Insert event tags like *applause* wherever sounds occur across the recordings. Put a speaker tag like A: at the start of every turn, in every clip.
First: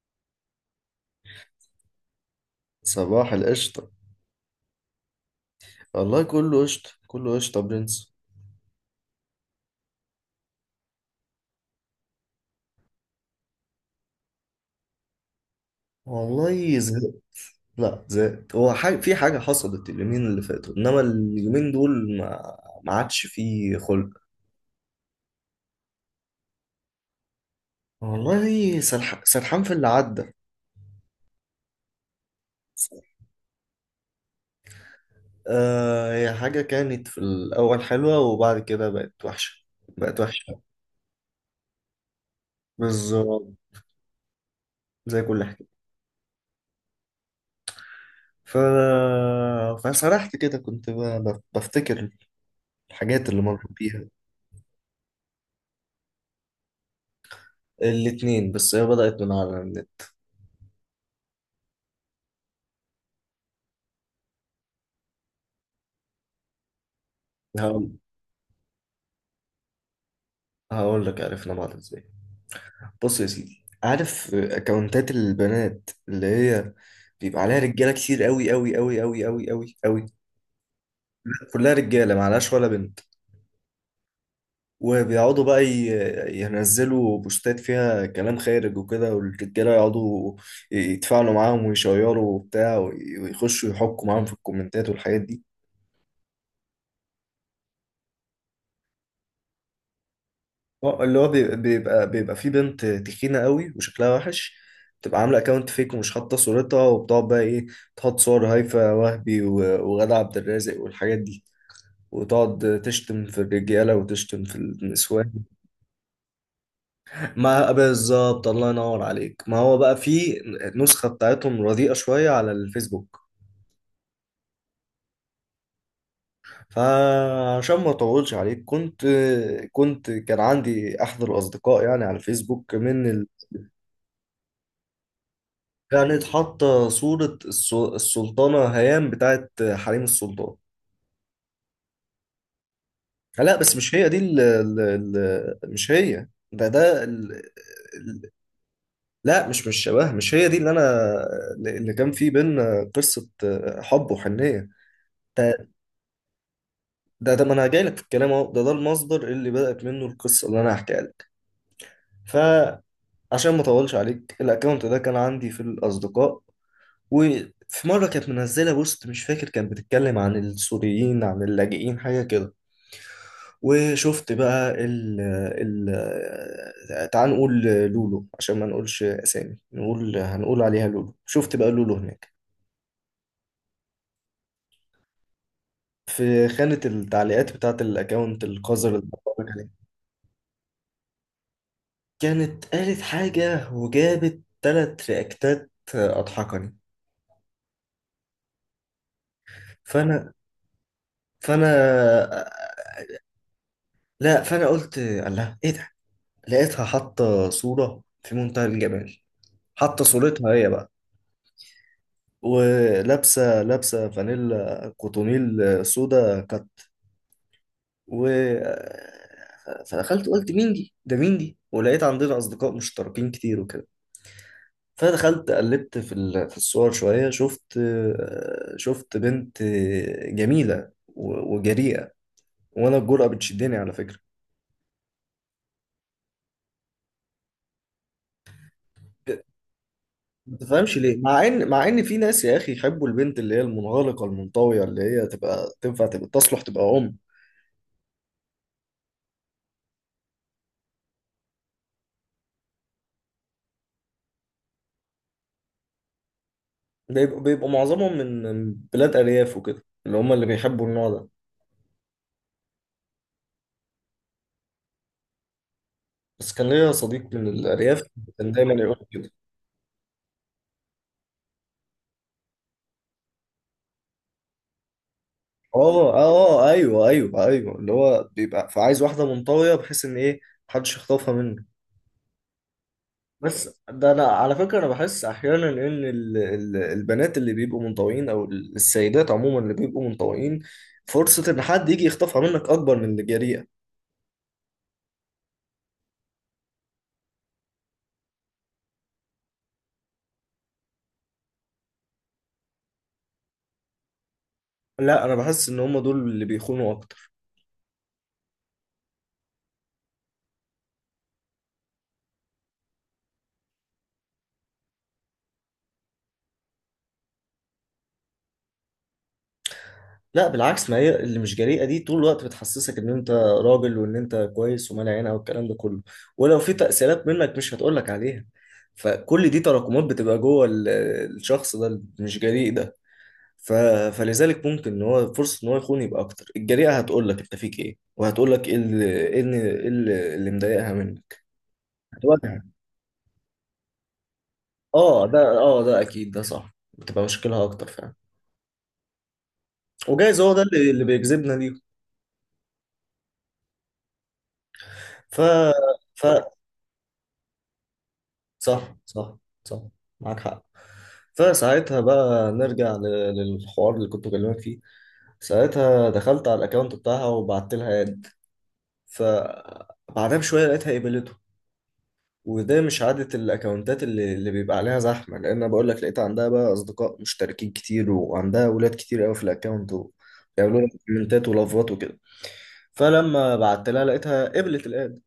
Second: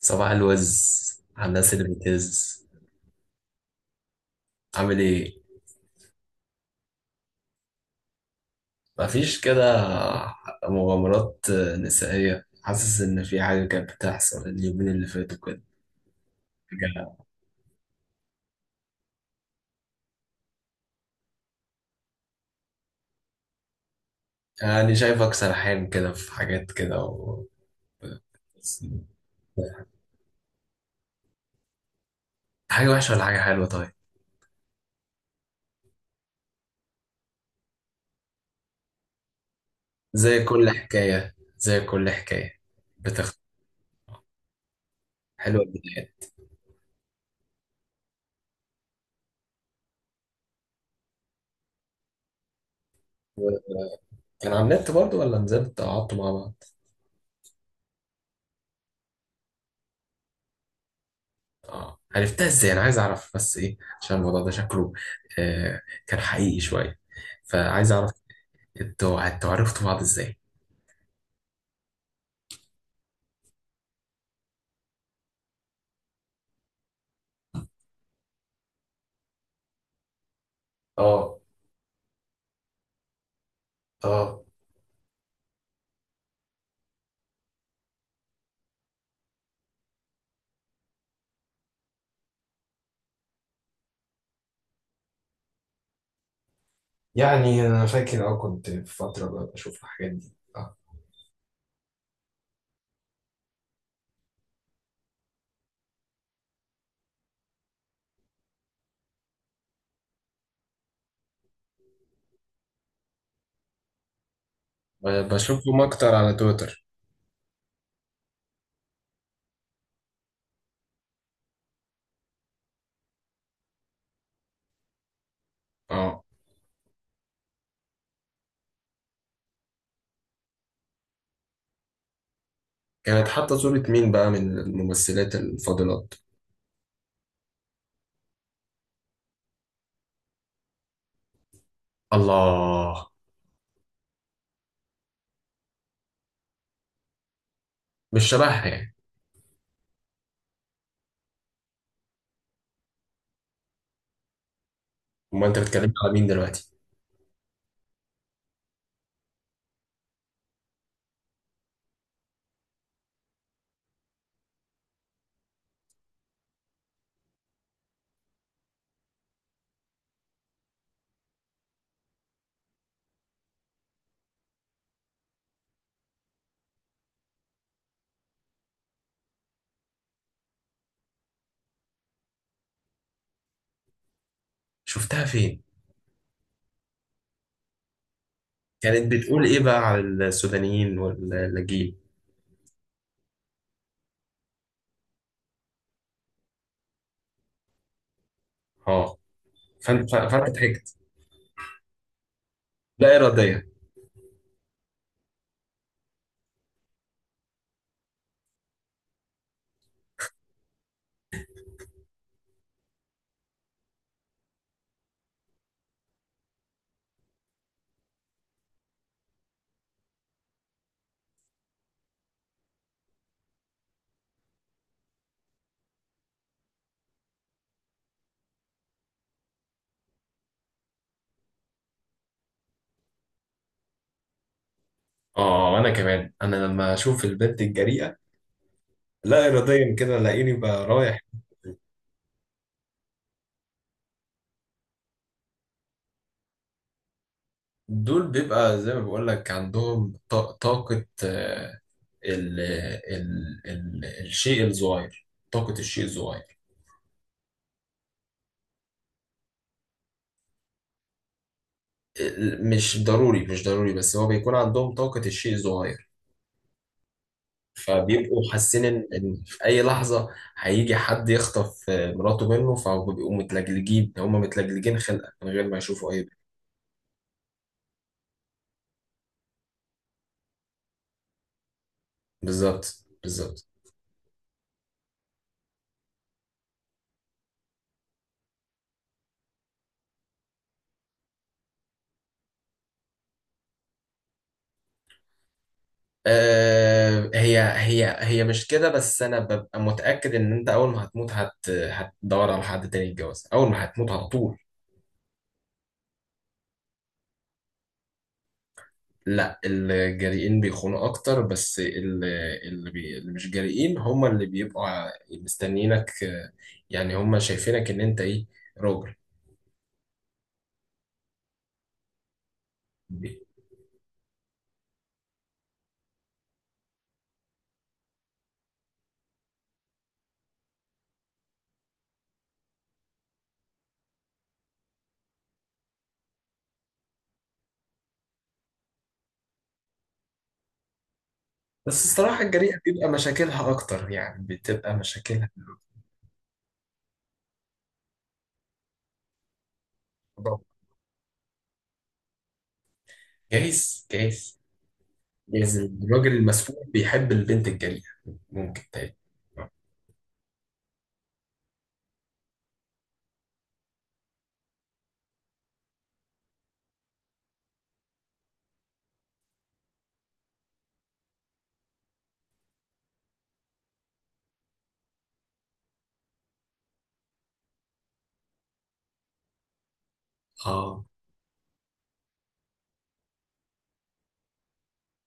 A: صباح الوز على الناس اللي بتهز.
B: صباح القشطة.
A: عامل ايه؟
B: والله كله قشطة كله قشطة يا برنس.
A: مفيش كده مغامرات نسائية؟ حاسس ان في حاجة كانت بتحصل اليومين اللي فاتوا كده.
B: والله زهقت.
A: حاجة-
B: لا زهقت، هو حاجة في حاجة حصلت اليومين اللي فاتوا، إنما اليومين دول ما عادش فيه خلق.
A: يعني شايفك سرحان كده في حاجات كده
B: والله سرحان في اللي عدى.
A: حاجة وحشة ولا حاجة حلوة؟ طيب.
B: آه، هي حاجة كانت في الأول حلوة وبعد كده بقت وحشة. بقت
A: زي
B: وحشة.
A: كل حكاية، زي كل حكاية بتخ،
B: بالظبط. زي كل
A: حلوة
B: حاجة.
A: البداية.
B: ف... فسرحت كده، كنت بفتكر الحاجات اللي مريت بيها.
A: كان على النت برضه ولا نزلت قعدتوا مع بعض؟
B: الاتنين، بس هي بدأت من على
A: اه، عرفتها ازاي؟ انا عايز اعرف بس ايه، عشان الموضوع ده شكله آه كان حقيقي شوية، فعايز
B: النت.
A: اعرف انتوا عرفتوا بعض ازاي؟
B: هقول لك عرفنا بعض ازاي. بص يا سيدي، عارف اكونتات البنات اللي هي بيبقى عليها رجاله كتير قوي قوي قوي قوي قوي قوي قوي،
A: اه
B: كلها رجاله، ما عليهاش ولا بنت،
A: اه.
B: وبيقعدوا بقى ينزلوا بوستات فيها كلام خارج وكده، والرجاله يقعدوا يتفاعلوا معاهم ويشيروا وبتاع، ويخشوا يحكوا معاهم في الكومنتات والحاجات دي.
A: يعني انا فاكر، اه، كنت في فترة بقى بشوف الحاجات دي. اه،
B: اللي هو بيبقى في بنت تخينة قوي وشكلها وحش، بتبقى عاملة اكونت فيك ومش حاطة صورتها، وبتقعد بقى ايه، تحط صور هيفاء وهبي وغادة عبد الرازق والحاجات دي، وتقعد تشتم في الرجالة وتشتم في
A: ب-
B: النسوان.
A: بشوفهم اكتر على تويتر.
B: *laughs* ما بالظبط، الله ينور عليك، ما هو بقى في نسخة بتاعتهم رديئة شوية على الفيسبوك.
A: اه.
B: فعشان ما اطولش عليك، كنت كان عندي احد الاصدقاء يعني على الفيسبوك، من
A: كانت حاطة صورة مين بقى من الممثلات الفاضلات؟
B: كانت حاطة صورة السلطانة هيام بتاعت حريم السلطان.
A: الله.
B: لا بس مش هي دي ال ال ال مش هي ده ده ال
A: مش
B: ال
A: شبهها يعني؟
B: لا مش شبه، مش هي دي اللي انا، اللي كان في بينا قصة حب وحنية.
A: امال انت
B: ده
A: بتتكلم على مين دلوقتي؟
B: ده ما انا جاي لك في الكلام اهو، ده المصدر اللي بدأت منه القصة اللي انا هحكيها لك. فعشان ما اطولش عليك، الاكونت ده كان عندي في الاصدقاء، وفي مرة كانت منزلة بوست، مش فاكر كانت بتتكلم عن السوريين عن اللاجئين، حاجة كده. وشفت بقى ال ال تعال نقول لولو عشان ما نقولش أسامي، نقول، هنقول عليها لولو. شفت بقى لولو هناك
A: شفتها فين؟
B: في خانة التعليقات بتاعة الأكاونت القذر اللي
A: كانت بتقول
B: بتفرج
A: ايه بقى
B: عليه.
A: على السودانيين واللاجئين؟
B: كانت قالت حاجة وجابت تلات رياكتات أضحكني.
A: اه. فانت
B: فأنا
A: فانت ضحكت
B: فأنا
A: لا إراديا.
B: لا، فأنا قلت الله إيه ده. لقيتها حاطة صورة في منتهى الجمال، حاطة صورتها هي بقى، ولابسه فانيلا كوتونيل سودا كات. و فدخلت قلت مين دي، ده مين دي، ولقيت عندنا اصدقاء مشتركين كتير وكده. فدخلت قلبت في في الصور شويه، شفت بنت جميله وجريئه. وانا الجرأة بتشدني على فكره،
A: اه، انا كمان انا لما اشوف البنت الجريئه لا إراديا كده لاقيني
B: ما
A: بقى
B: تفهمش ليه،
A: رايح.
B: مع ان في ناس يا اخي يحبوا البنت اللي هي المنغلقه المنطويه، اللي هي تبقى تنفع تبقى تصلح تبقى ام.
A: دول بيبقى زي ما بقول لك عندهم طاقه، آه، ال الشيء الصغير، طاقه الشيء الصغير.
B: بيبقوا معظمهم من بلاد أرياف وكده، اللي هم اللي بيحبوا النوع ده.
A: مش ضروري، مش ضروري، بس هو بيكون عندهم طاقه الشيء الصغير.
B: بس كان ليا صديق من الأرياف كان
A: فبيبقوا
B: دايما
A: حاسين
B: يقول
A: ان
B: كده.
A: إن في اي لحظه هيجي حد يخطف، آه، مراته منه، فبيبقوا متلجلجين، هم متلجلجين خلقه من غير ما
B: اه
A: يشوفوا اي.
B: اه، ايوه ايوه ايوه، اللي هو بيبقى فعايز واحدة منطوية بحيث ان ايه، محدش يخطفها منه.
A: بالظبط بالظبط.
B: بس ده انا على فكرة انا بحس احيانا ان البنات اللي بيبقوا منطويين، او السيدات عموما اللي بيبقوا منطويين، فرصة ان حد يجي يخطفها منك اكبر من اللي جريئة.
A: آه، هي مش كده، بس انا ببقى متاكد ان انت اول ما هتموت هتدور على حد تاني يتجوز اول ما هتموت على طول.
B: لا، انا بحس ان هم دول اللي بيخونوا اكتر.
A: لا، الجريئين بيخونوا اكتر، بس اللي مش جريئين هم اللي بيبقوا مستنيينك، آه، يعني هم شايفينك ان انت ايه، راجل.
B: لا بالعكس، ما هي اللي مش جريئه دي طول الوقت بتحسسك ان انت راجل وان انت كويس ومال عينها والكلام ده كله، ولو في تاثيرات منك مش هتقولك عليها، فكل دي تراكمات بتبقى جوه الشخص ده اللي مش جريء ده. ف... فلذلك ممكن ان هو فرصه ان هو يخون يبقى اكتر. الجريئه هتقولك انت فيك ايه، وهتقولك ايه اللي ايه اللي إيه اللي مضايقها منك،
A: بس الصراحه
B: هتواجهك.
A: الجريئه بيبقى مشاكلها اكتر، يعني بتبقى
B: اه ده،
A: مشاكلها
B: اه ده اكيد، ده صح. بتبقى مشكلها اكتر فعلا، وجايز هو
A: أكبر.
B: ده اللي بيجذبنا ليه.
A: جايز جايز.
B: ف...
A: جايز الراجل
B: ف...
A: المسؤول بيحب البنت الجريئه. ممكن
B: صح
A: تاني؟
B: صح صح، معاك حق. فساعتها بقى نرجع للحوار اللي كنت بكلمك فيه. ساعتها دخلت على الاكونت بتاعها وبعت لها اد. فبعدها بشويه لقيتها قبلته، وده مش عادة الاكونتات اللي بيبقى عليها زحمه، لان أنا بقول لك لقيت عندها بقى اصدقاء مشتركين كتير، وعندها ولاد كتير قوي في الاكونت وبيعملوا لها
A: اه.
B: كومنتات ولافات وكده. فلما بعت لها لقيتها قبلت الاد.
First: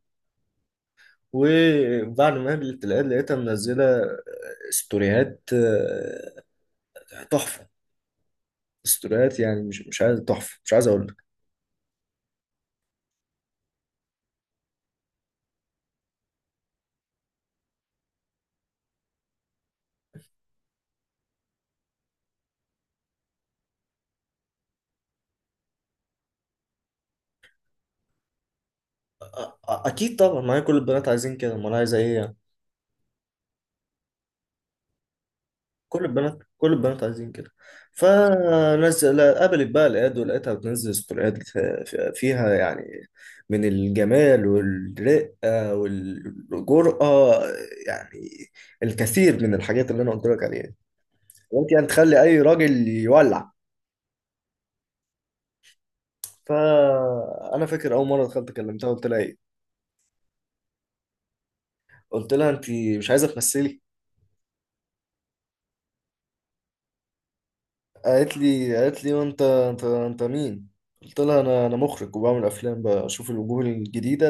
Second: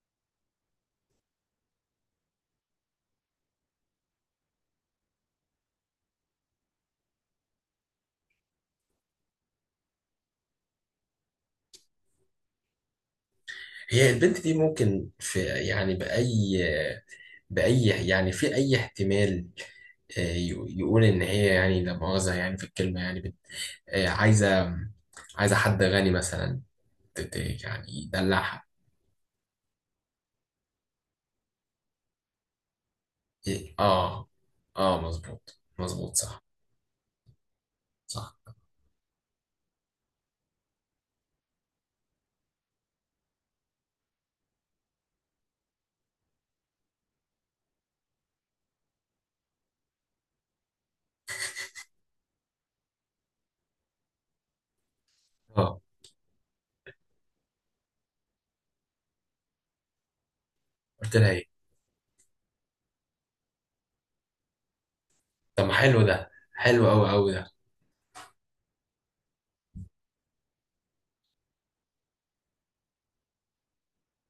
B: وبعد ما قابلت العيال لقيتها منزلة ستوريات تحفة. ستوريات يعني مش عايز، تحفة، مش عايز أقول لك.
A: هي البنت دي ممكن في يعني بأي يعني في أي احتمال، آه، يقول إن هي يعني، لا مؤاخذة، يعني في الكلمة يعني آه، عايزة، عايزة حد غني مثلا يعني يدلعها؟
B: أكيد طبعا، ما هي كل البنات عايزين كده، أمال عايزة إيه يعني.
A: إيه، آه. آه، مظبوط مظبوط، صح
B: كل البنات عايزين كده.
A: صح.
B: فنزل قابلت بقى العيال، ولقيتها بتنزل ستوريات فيها يعني من الجمال والرقة والجرأة، يعني الكثير من الحاجات اللي أنا قلت لك عليها، ممكن يعني تخلي أي راجل يولع.
A: آه،
B: فانا فاكر اول مره دخلت كلمتها قلت لها ايه.
A: قلت لها إيه؟
B: قلت لها انت مش عايزه تمثلي.
A: طب ما حلو ده، حلو أوي أوي ده.
B: قالت لي، وانت انت مين؟ قلت لها انا مخرج وبعمل افلام، بشوف الوجوه الجديده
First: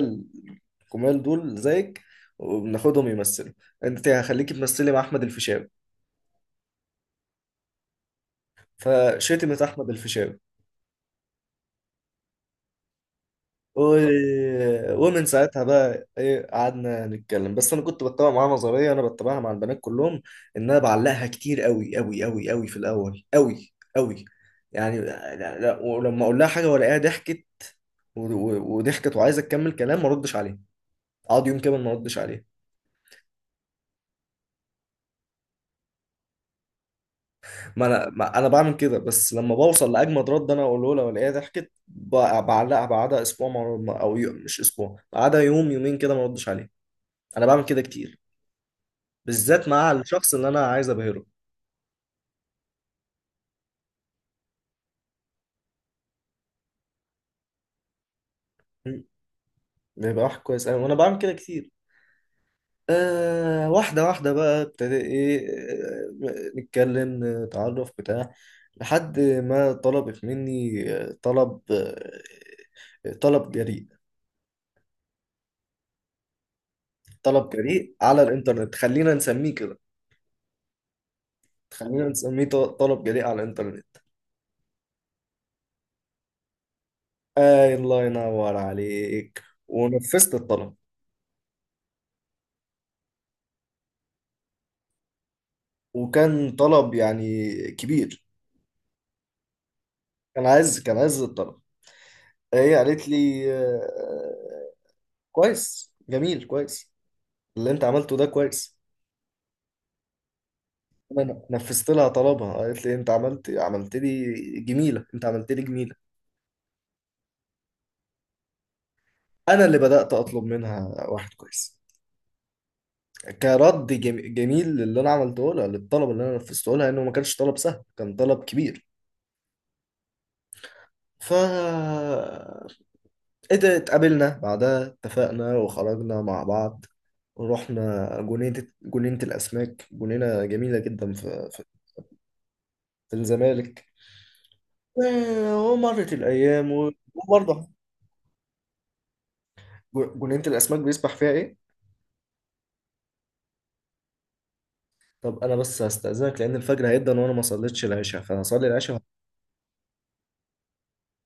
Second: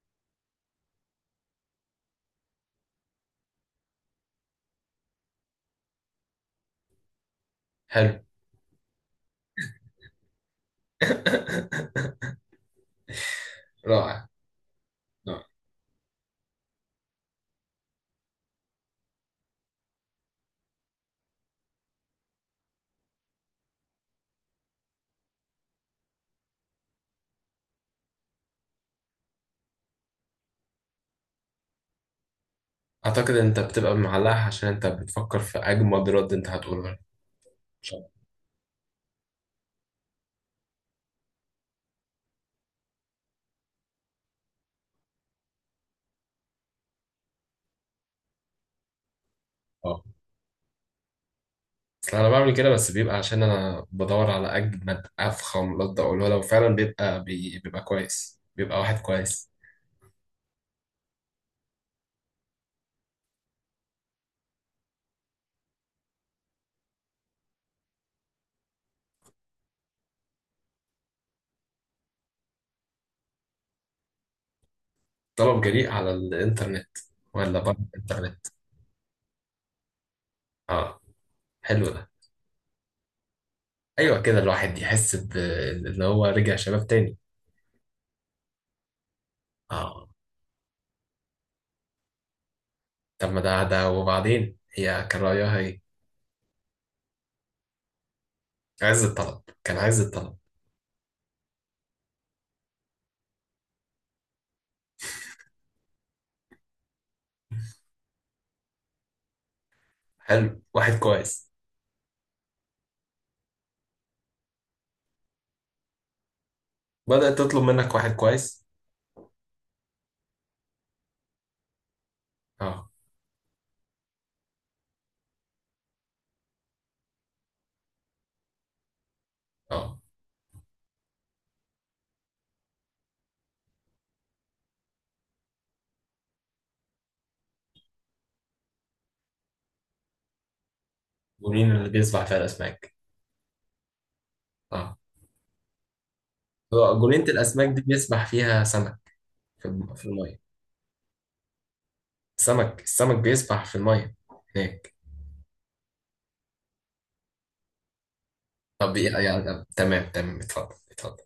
B: الجمال دول زيك، وبناخدهم يمثلوا، انت هخليكي تمثلي مع احمد الفيشاوي.
A: حلو.
B: فشتمت احمد الفيشاوي.
A: *laughs*
B: و...
A: رائع.
B: ومن
A: رائع.
B: ساعتها بقى ايه قعدنا نتكلم. بس انا كنت بتابع معاها نظريه انا بتابعها مع البنات كلهم، ان انا بعلقها كتير قوي قوي قوي قوي في الاول قوي قوي، يعني لا لا. ولما اقول لها حاجه والاقيها ضحكت وضحكت وعايزه تكمل كلام، ما اردش عليها. اقعد يوم كامل ما اردش عليها.
A: أعتقد إن أنت بتبقى معلقها عشان أنت بتفكر في أجمد رد أنت هتقوله. إن شاء الله.
B: ما انا بعمل كده، بس لما بوصل لاجمد رد انا اقوله لها والاقيها ضحكت بعلقها بعدها اسبوع، او يوم مش اسبوع، بعدها يوم يومين كده ما اردش عليها. انا بعمل كده كتير، بالذات مع
A: آه.
B: الشخص اللي انا عايز ابهره.
A: اصل انا بعمل كده، بس بيبقى عشان انا بدور على اجمد افخم رد اقوله، لو فعلا بيبقى بيبقى كويس، بيبقى واحد
B: مم.
A: كويس.
B: بيبقى واحد كويس أوي، وأنا بعمل كده كتير. آه، واحدة واحدة بقى ابتدى إيه، آه، نتكلم نتعرف بتاع، لحد ما طلبت مني طلب جريء.
A: طلب جريء على الانترنت
B: طلب
A: ولا بره
B: جريء على
A: الانترنت؟
B: الإنترنت، خلينا نسميه كده.
A: اه. حلو
B: خلينا
A: ده.
B: نسميه طلب جريء على الإنترنت.
A: ايوه كده الواحد يحس ان هو رجع شباب تاني.
B: آه، الله ينور عليك،
A: اه.
B: ونفذت الطلب.
A: طب ما ده ده، وبعدين هي كان رايها ايه؟
B: وكان طلب يعني كبير.
A: عز الطلب، كان عز الطلب.
B: كان عايز الطلب. هي قالت لي كويس جميل كويس، اللي انت عملته ده كويس.
A: حلو، واحد
B: انا
A: كويس.
B: نفذت لها طلبها، قالت لي انت عملت لي جميله، انت عملت لي جميله.
A: بدأت تطلب منك واحد كويس؟
B: انا اللي بدات اطلب منها واحد كويس،
A: اه
B: كرد جميل للي انا عملته لها، للطلب اللي انا نفذته لها، انه ما كانش طلب سهل، كان طلب كبير.
A: اه.
B: ف اتقابلنا بعدها، اتفقنا وخرجنا مع بعض. ورحنا جنينة، الأسماك، جنينة جميلة جدا في
A: جونين اللي بيسبح فيها الاسماك؟
B: الزمالك.
A: اه.
B: ومرت الأيام
A: جنينة
B: وبرضه.
A: الاسماك دي بيسبح فيها سمك في في المية؟
B: جنينة الأسماك بيسبح فيها إيه؟
A: السمك بيسبح في المية هناك.
B: طب أنا بس هستأذنك لأن الفجر هيبدأ وأنا ما صليتش العشاء، فهصلي
A: طب
B: العشاء.
A: يعني تمام تمام، اتفضل اتفضل.